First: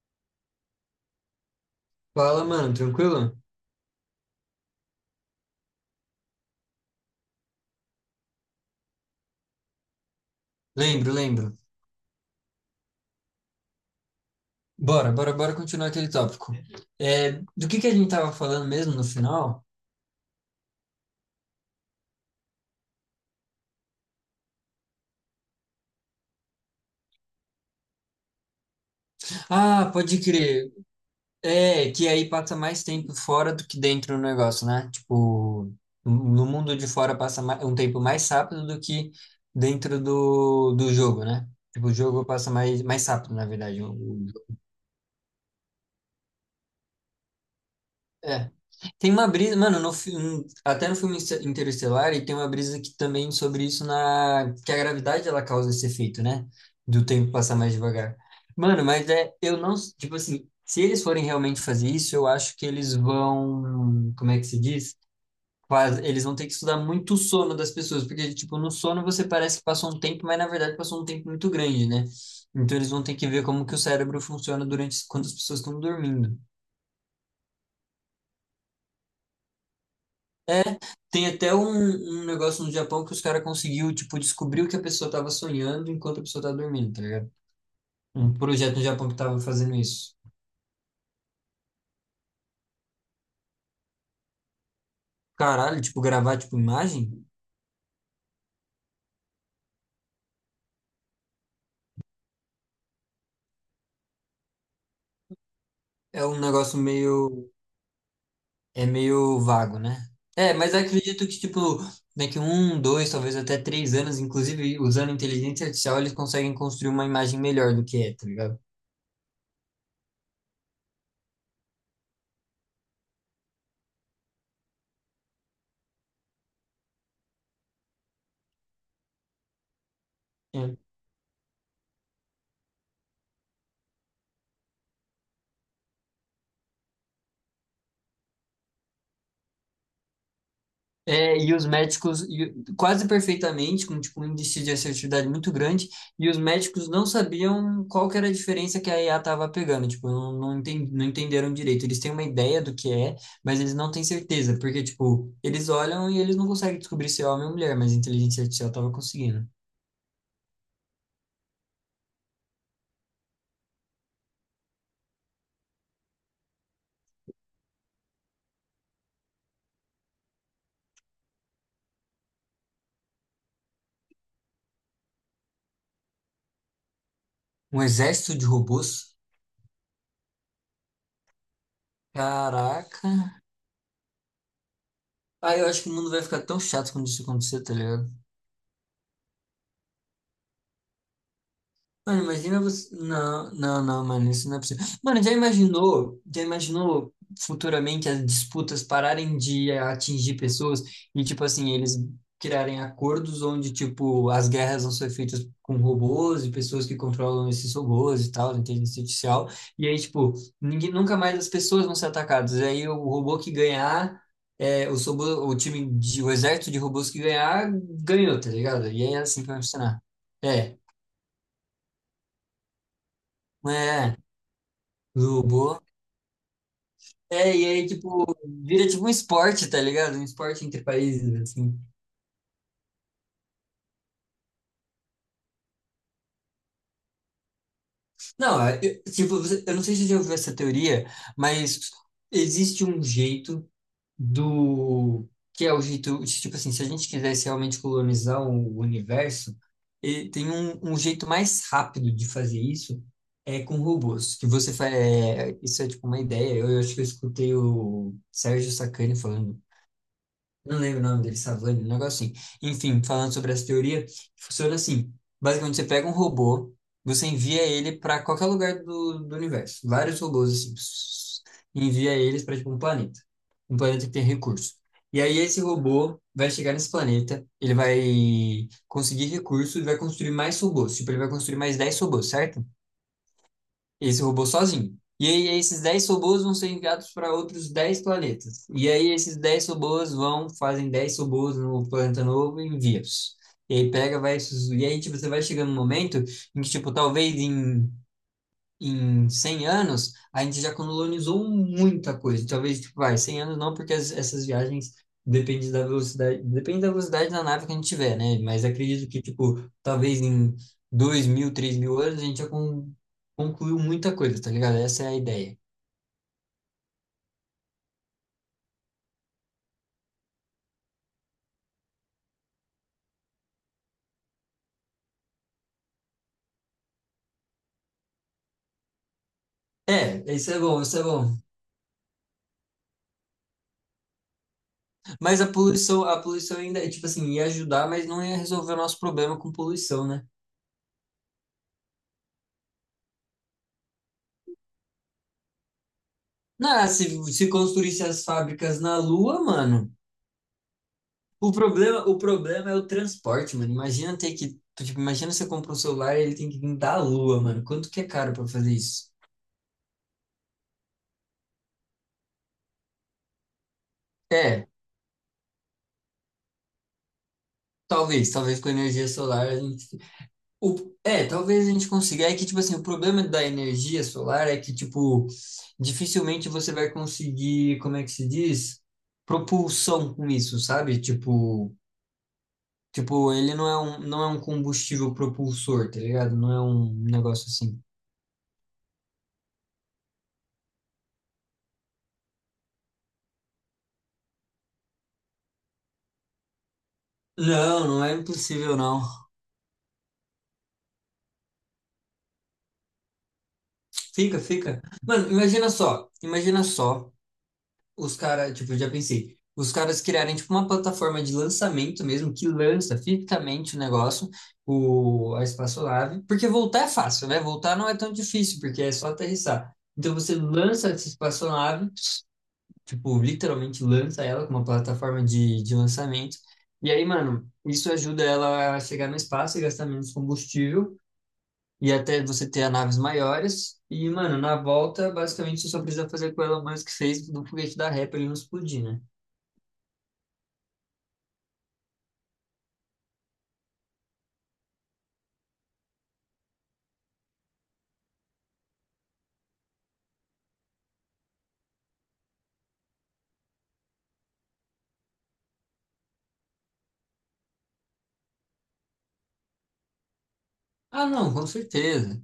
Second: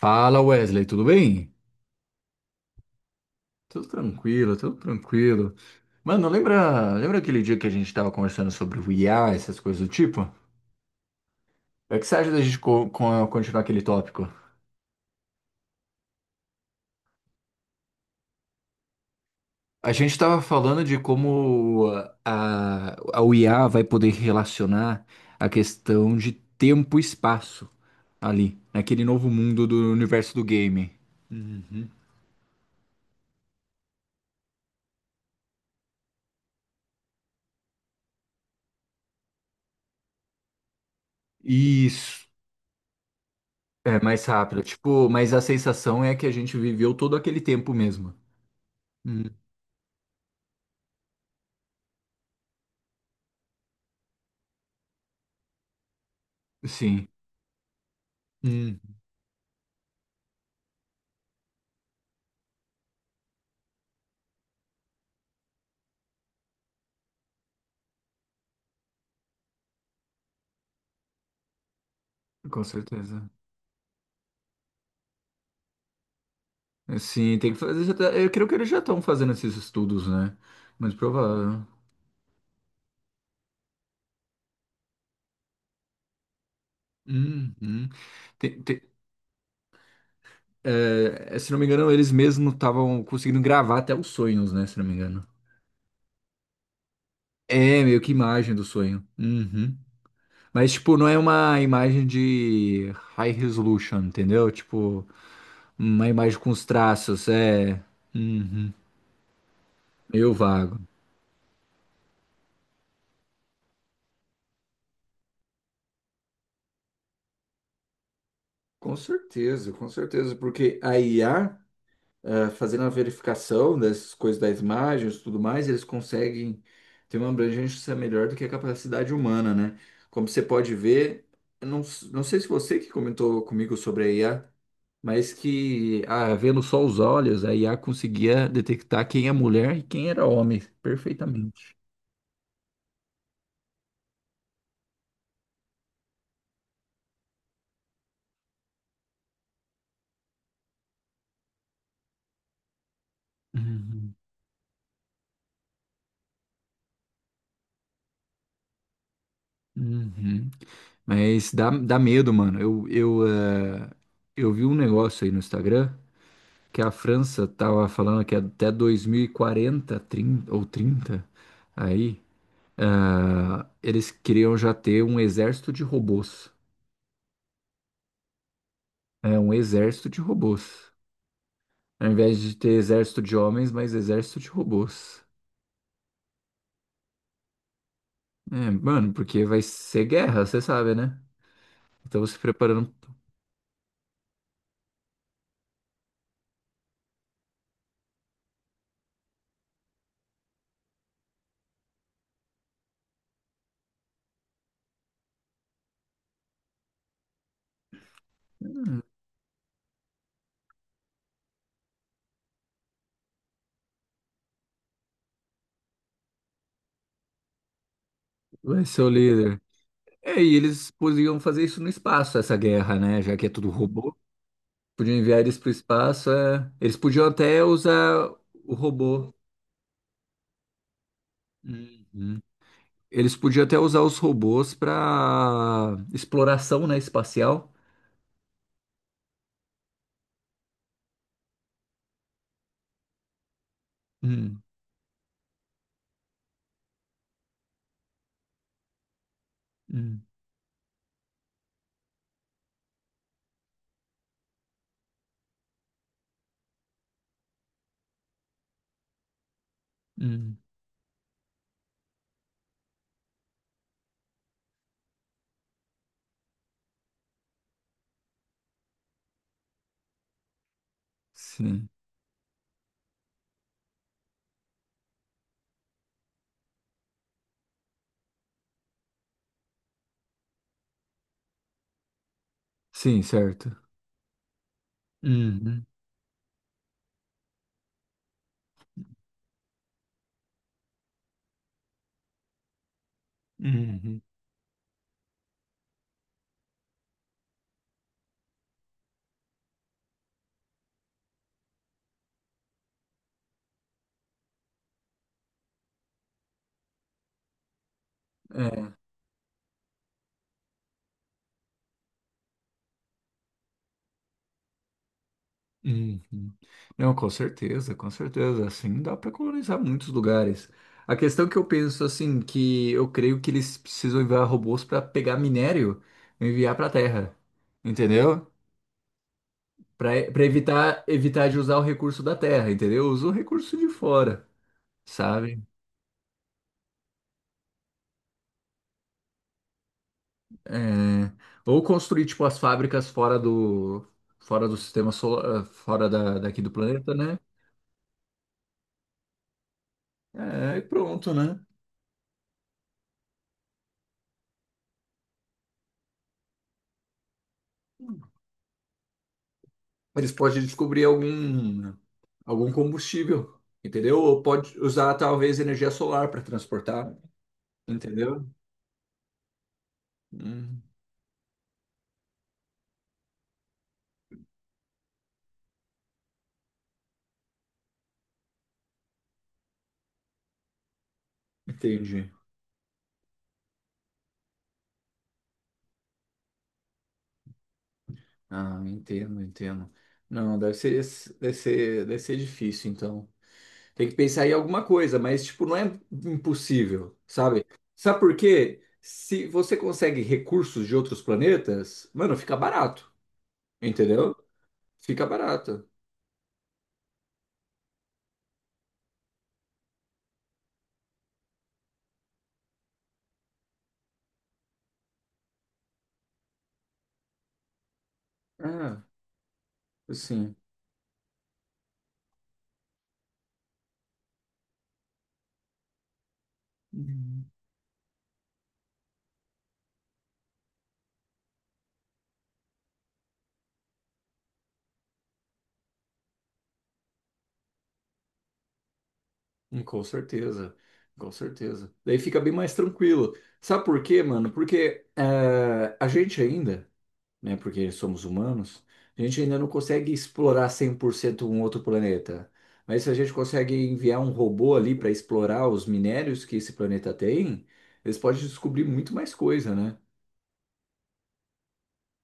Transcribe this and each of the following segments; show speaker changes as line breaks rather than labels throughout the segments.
Fala Wesley, tudo bem?
Fala, mano, tranquilo?
Tudo tranquilo, tudo tranquilo. Mano, lembra aquele dia que a gente tava conversando sobre o IA, essas coisas do tipo?
Lembro, lembro.
É que você acha da gente continuar aquele tópico?
Bora, bora, bora continuar aquele tópico. É, do que a gente tava falando mesmo no final?
A gente tava falando de como a o IA vai poder relacionar a questão de tempo e espaço ali, naquele novo mundo
Ah,
do
pode
universo do
crer.
game. Uhum.
É, que aí passa mais tempo fora do que dentro do negócio, né? Tipo, no mundo de fora passa um tempo mais rápido do que dentro do jogo, né? Tipo, o jogo
Isso,
passa mais rápido, na verdade.
é mais rápido. Tipo, mas a sensação é que a gente viveu todo aquele tempo mesmo.
É. Tem uma brisa, mano, no filme, até no filme Interestelar, e tem uma brisa que também sobre isso na que a gravidade ela causa esse efeito, né? Do
Sim.
tempo passar mais devagar.
Hum.
Mano, mas é, eu não, tipo assim, se eles forem realmente fazer isso, eu acho que eles vão, como é que se diz? Eles vão ter que estudar muito o sono das pessoas, porque, tipo, no sono você parece que passou um tempo, mas na verdade passou um tempo muito grande, né?
Com
Então eles vão ter que
certeza.
ver como que o cérebro funciona durante quando as pessoas estão dormindo.
É, sim, tem que fazer. Eu creio que eles já estão fazendo esses estudos, né?
É,
Mas
tem até
provável.
um negócio no Japão que os caras conseguiu, tipo, descobrir o que a pessoa tava sonhando enquanto a pessoa tava dormindo, tá ligado?
Uhum.
Um
Tem-
projeto
tem-
no Japão que tava fazendo isso.
É, se não me engano, eles mesmos estavam conseguindo gravar até os sonhos, né? Se não me engano.
Caralho, tipo, gravar, tipo, imagem
É, meio que imagem do sonho. Uhum. Mas, tipo, não é uma imagem de high resolution, entendeu? Tipo, uma
é um
imagem com os
negócio
traços,
meio,
é. Uhum.
é meio vago, né?
Meio
É, mas
vago.
eu acredito que, tipo, daqui um, dois, talvez até 3 anos, inclusive usando inteligência artificial, eles conseguem construir uma imagem melhor do que é, tá ligado?
Com certeza, porque a IA, fazendo a verificação dessas coisas das imagens e tudo mais, eles conseguem ter uma abrangência melhor do que a capacidade humana, né? Como você pode ver, eu não, s- não sei se você que comentou comigo sobre a IA, mas que vendo só os olhos, a IA conseguia detectar quem é mulher e quem era homem
É, e os
perfeitamente.
médicos, quase perfeitamente, com tipo, um índice de assertividade muito grande, e os médicos não sabiam qual que era a diferença que a IA estava pegando, tipo, não entenderam direito. Eles têm uma ideia do que é, mas eles não têm
Uhum,
certeza, porque, tipo, eles olham e eles não conseguem descobrir se é homem ou mulher, mas a inteligência artificial estava conseguindo.
uhum. Mas dá medo, mano. Eu vi um negócio aí no Instagram, que a França estava falando que é até 2040, 30 ou 30, aí, eles queriam já ter um exército de robôs.
Um exército de robôs?
É, um exército de robôs. Ao invés de ter
Caraca.
exército de homens, mas exército de robôs.
Ah, eu acho que o mundo vai ficar tão chato quando isso acontecer, tá ligado?
É, mano, porque vai ser guerra, você sabe, né?
Mano,
Estamos se
imagina
preparando.
você. Não, não, não, mano, isso não é possível. Mano, já imaginou futuramente as disputas pararem de atingir pessoas e, tipo assim, eles criarem acordos onde, tipo, as guerras vão ser feitas com robôs e pessoas que controlam esses robôs e tal, inteligência artificial. E aí, tipo, ninguém, nunca mais as pessoas vão ser atacadas. E aí o robô que ganhar. É, os robô, o time de, o exército de robôs que ganhar ganhou, tá
Vai
ligado?
ser
E
o
aí é assim que vai
líder.
funcionar.
É, e
É,
eles podiam fazer isso no espaço, essa guerra, né? Já que é tudo
é.
robô.
É.
Podiam enviar
Do
eles para o
bolo.
espaço. É. Eles podiam
É,
até
e aí, tipo,
usar o
vira tipo um
robô.
esporte, tá ligado? Um esporte entre países, assim.
Uhum. Eles podiam até usar os robôs para exploração, né, espacial.
Não, é, eu, tipo, eu não sei se você já ouviu essa teoria, mas existe um jeito
Hum,
do... Que é o jeito, tipo assim, se a gente quisesse realmente colonizar o universo,
hum,
e tem um jeito mais rápido de fazer isso, é com robôs. Que você faz... É, isso é, tipo, uma ideia. Eu acho que eu escutei o Sérgio Sacani falando.
hum.
Não lembro o nome dele, Savani, um negócio assim. Enfim, falando sobre essa teoria, funciona assim. Basicamente, você pega um robô, você envia ele para qualquer lugar do universo. Vários robôs, assim, pss,
Sim,
envia eles para, tipo, um planeta. Um planeta que tem recurso. E aí, esse robô vai chegar nesse planeta, ele vai conseguir recursos e vai construir mais robôs. Tipo, ele vai construir mais 10 robôs, certo?
sim, certo.
Esse robô sozinho. E aí esses
Uhum,
10 robôs vão ser enviados para outros 10 planetas. E aí esses 10 robôs vão, fazem 10 robôs no planeta novo e envia-os. E aí pega,
uhum.
vai... E aí, tipo, você vai chegando num momento em que, tipo, talvez em 100 anos, a gente já colonizou muita coisa. Talvez, tipo, vai, 100 anos não, porque essas viagens depende da velocidade da nave que a gente tiver, né? Mas
É,
acredito que, tipo, talvez em 2.000, 3.000 anos, a gente já concluiu muita coisa, tá ligado? Essa é a ideia.
uhum. Não, com certeza, com certeza. Assim dá para colonizar muitos lugares. A questão que eu penso, assim, que eu creio que eles precisam enviar robôs para pegar minério e enviar para a Terra, entendeu? Para
É, isso é bom, isso é
evitar
bom.
evitar de usar o recurso da Terra, entendeu? Usa o recurso de fora,
Mas
sabe?
a poluição ainda, é, tipo assim, ia ajudar, mas não ia resolver o nosso problema com poluição, né?
É, ou construir tipo as fábricas fora do sistema solar, daqui do
Não, se,
planeta, né?
se construísse as fábricas na Lua, mano.
É, e pronto, né?
O problema é o transporte, mano. Imagina ter que. Tipo, imagina você compra um celular e ele tem que vir da lua, mano. Quanto que é caro pra fazer isso?
Eles podem descobrir algum combustível, entendeu? Ou
É,
pode usar talvez energia solar para transportar,
talvez,
entendeu?
talvez com energia solar a gente.
Hum,
O, é, talvez a gente consiga. É que, tipo assim, o problema da energia solar é que, tipo, dificilmente você vai conseguir, como é que se diz? Propulsão com isso, sabe? Tipo,
entendi.
tipo, ele não é um combustível propulsor, tá ligado? Não é um negócio assim.
Ah, entendo, entendo. Não, deve ser difícil então. Tem que pensar em alguma coisa, mas tipo, não é impossível, sabe?
Não, não é
Sabe por
impossível,
quê?
não.
Se você consegue recursos de outros planetas, mano, fica barato, entendeu?
Fica, fica.
Fica
Mano,
barato.
imagina só os caras, tipo, eu já pensei, os caras criarem, tipo, uma plataforma de lançamento mesmo, que lança fisicamente o negócio, a espaçolave, porque voltar é fácil, né? Voltar não é tão difícil, porque é
Ah,
só aterrissar. Então você
sim.
lança essa espaçolave, tipo, literalmente lança ela com uma plataforma de lançamento, e aí,
Uhum.
mano, isso ajuda ela a chegar no espaço e gastar menos combustível, e até você ter as naves maiores. E, mano, na volta, basicamente, você só precisa fazer o que o Elon Musk fez do foguete da ré pra ele não explodir, né?
Hum. Com certeza, com certeza. Daí fica bem mais tranquilo. Sabe por quê, mano? Porque a gente ainda. Né? Porque somos humanos, a gente ainda não consegue explorar 100% um outro planeta. Mas se a gente consegue enviar um robô ali para explorar os minérios que esse planeta tem, eles podem descobrir muito mais coisa, né?
Ah, não, com certeza.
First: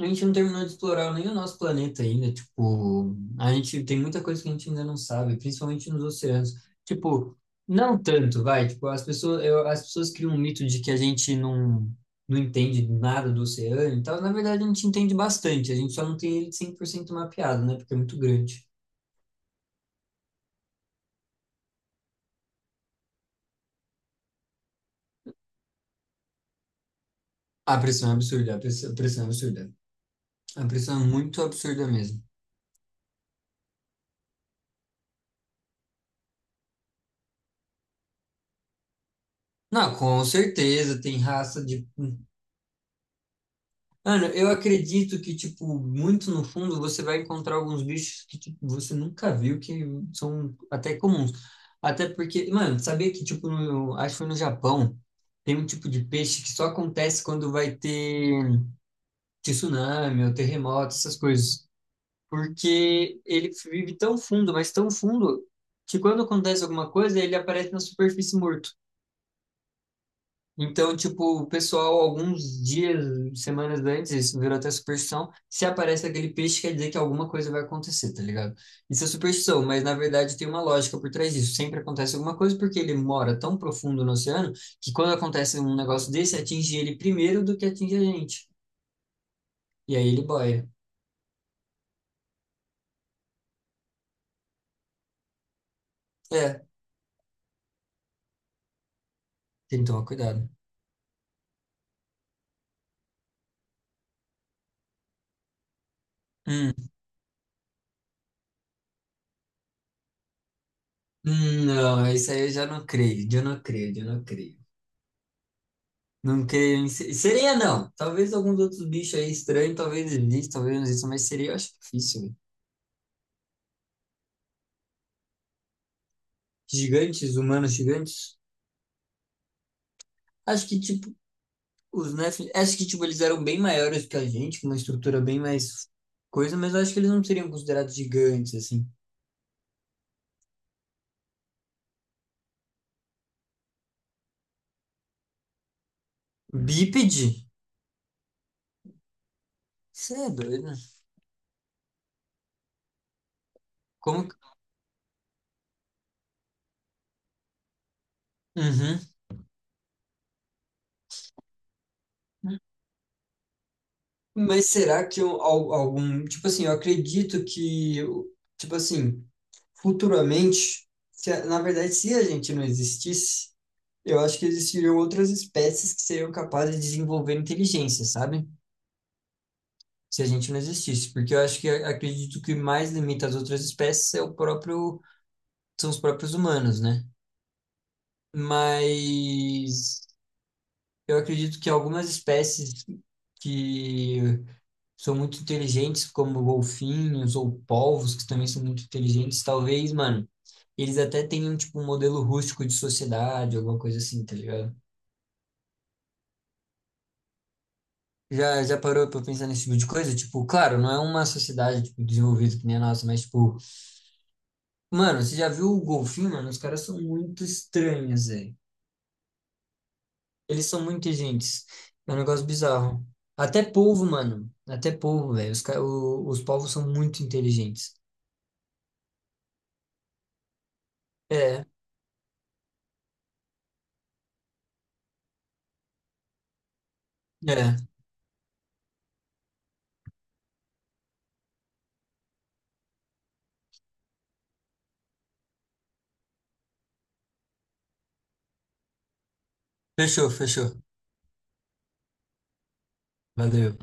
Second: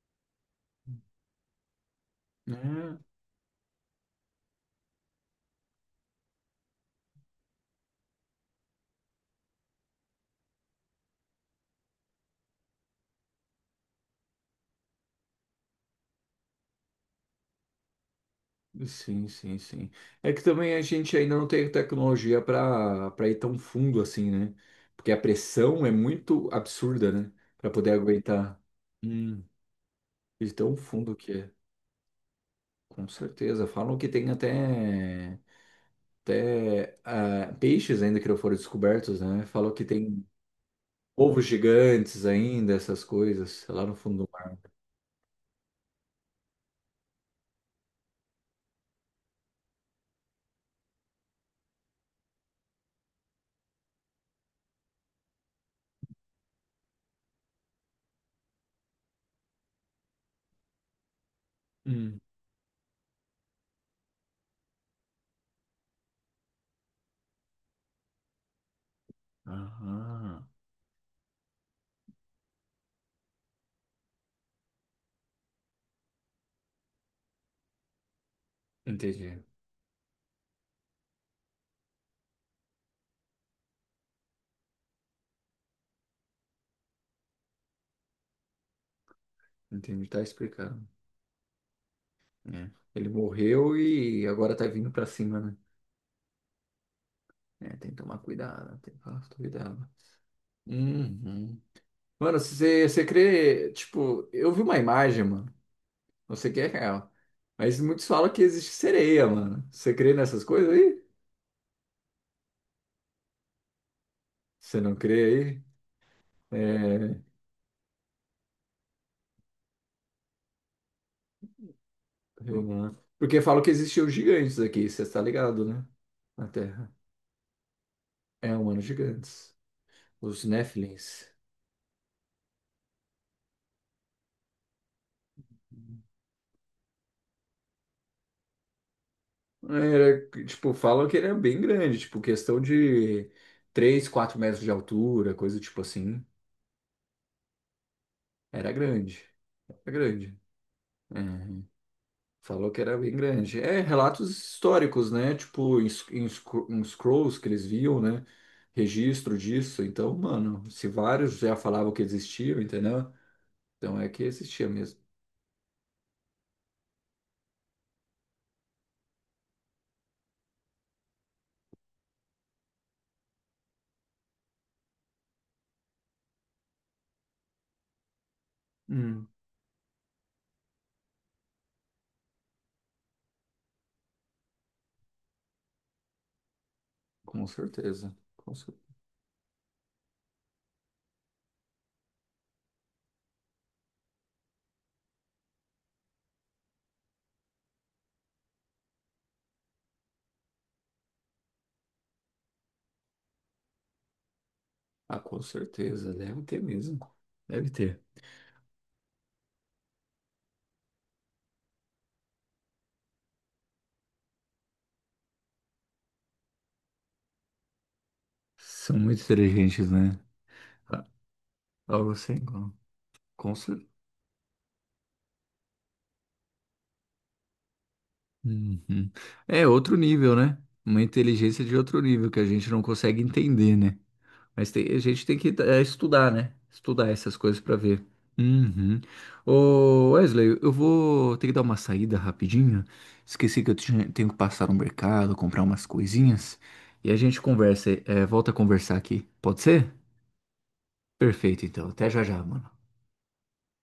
A gente não terminou de explorar nem o nosso planeta ainda.
É,
Tipo, a gente tem muita coisa que a gente ainda não sabe, principalmente nos oceanos. Tipo, não tanto, vai. Tipo, as pessoas, as pessoas criam um mito de que a gente não entende nada do oceano e tal. Na verdade, a gente entende bastante. A gente só não tem ele 100% mapeado, né? Porque é muito grande.
sim, sim, sim. É que também a gente ainda não tem tecnologia para ir tão fundo assim, né? Porque a pressão é muito absurda, né? Para
A
poder
pressão é absurda,
aguentar.
a pressão é
Hum,
absurda.
de
A
tão
pressão é
fundo que
muito
é.
absurda mesmo.
Com certeza. Falam que tem até peixes ainda que não foram descobertos, né? Falou que
Não, com
tem
certeza, tem
ovos
raça de.
gigantes ainda, essas coisas, lá no fundo
Mano,
do
eu
mar.
acredito que, tipo, muito no fundo você vai encontrar alguns bichos que tipo, você nunca viu, que são até comuns. Até porque, mano, sabia que, tipo, no, acho que foi no Japão, tem um tipo de peixe que só acontece quando vai ter tsunami ou terremoto, essas coisas.
Hum.
Porque ele vive tão fundo, mas tão fundo, que quando acontece alguma coisa, ele aparece na superfície morto.
Aham.
Então, tipo, o pessoal, alguns dias, semanas antes, isso virou até superstição, se aparece aquele peixe, quer dizer que alguma coisa vai acontecer, tá ligado? Isso é
Entendi.
superstição, mas na verdade tem uma lógica por trás disso. Sempre acontece alguma coisa porque ele mora tão profundo no oceano que quando acontece um negócio desse, atinge ele primeiro do que atinge a gente. E
Entendi,
aí
tá
ele boia.
explicando. É. Ele morreu e agora tá vindo pra cima, né?
É,
É, tem que tomar cuidado, tem que tomar
tem que
cuidado.
tomar cuidado.
Uhum. Mano, se você crê, tipo, eu vi uma imagem, mano. Não sei que é
Hum.
real. Mas muitos falam que existe sereia, mano. Você crê nessas coisas aí?
Não, isso aí eu já não creio, eu não creio, eu não creio.
Você não crê
Não
aí?
creio em
É.
sereia, não. Talvez alguns outros bichos aí estranhos, talvez existam, talvez não existam, mas sereia eu acho difícil, velho.
Uhum. Porque falam que existiam gigantes aqui, você está ligado, né? Na Terra.
Gigantes, humanos gigantes,
É, humanos gigantes. Os
acho que, tipo,
Nephilims.
os Nephilim, acho que, tipo, eles eram bem maiores que a gente, com uma estrutura bem mais coisa, mas eu acho que eles não seriam considerados gigantes, assim.
Era, tipo, falam que ele é bem grande, tipo, questão de 3, 4 metros de altura, coisa tipo assim.
Bípede?
Era grande. Era
Você é
grande.
doido? Né?
Uhum. Falou que era bem grande. É,
Como?
relatos históricos, né? Tipo, em scrolls que eles viam, né?
Uhum.
Registro disso. Então, mano, se vários já falavam que existiam, entendeu? Então é que
Mas
existia mesmo.
será que algum, tipo assim, eu acredito que, tipo assim, futuramente, se a- na verdade, se a gente não existisse, eu acho que existiriam outras espécies que seriam capazes de desenvolver inteligência, sabe? Se a gente não existisse, porque eu acho que acredito que o mais limita as outras espécies é o próprio, são os próprios humanos, né?
Com certeza.
Mas eu acredito que algumas espécies que são muito inteligentes, como golfinhos ou polvos, que também são muito inteligentes, talvez, mano, eles até tenham, tipo, um modelo rústico de sociedade, alguma coisa assim, tá ligado?
Ah, com certeza. Deve ter mesmo. Deve ter.
Já parou pra pensar nesse tipo de coisa? Tipo, claro, não é uma sociedade, tipo, desenvolvida que nem a nossa, mas, tipo, mano, você já viu o golfinho, mano? Os caras são muito estranhos, velho.
São muito inteligentes, né?
Eles são
Ah,
muito inteligentes.
algo
É um
assim,
negócio
com,
bizarro.
com
Até
certeza.
polvo, mano. Até polvo, velho. Os polvos são muito inteligentes.
É outro nível, né? Uma inteligência
É,
de outro nível que a gente não consegue entender, né? Mas a gente tem que estudar, né? Estudar essas coisas pra
é.
ver. Uhum. Ô, Wesley, eu vou ter que dar uma saída rapidinho. Esqueci que eu tenho que passar no mercado, comprar umas coisinhas. E a gente volta a conversar aqui. Pode ser?
Fechou, fechou.
Perfeito, então. Até já já, mano.
Valeu.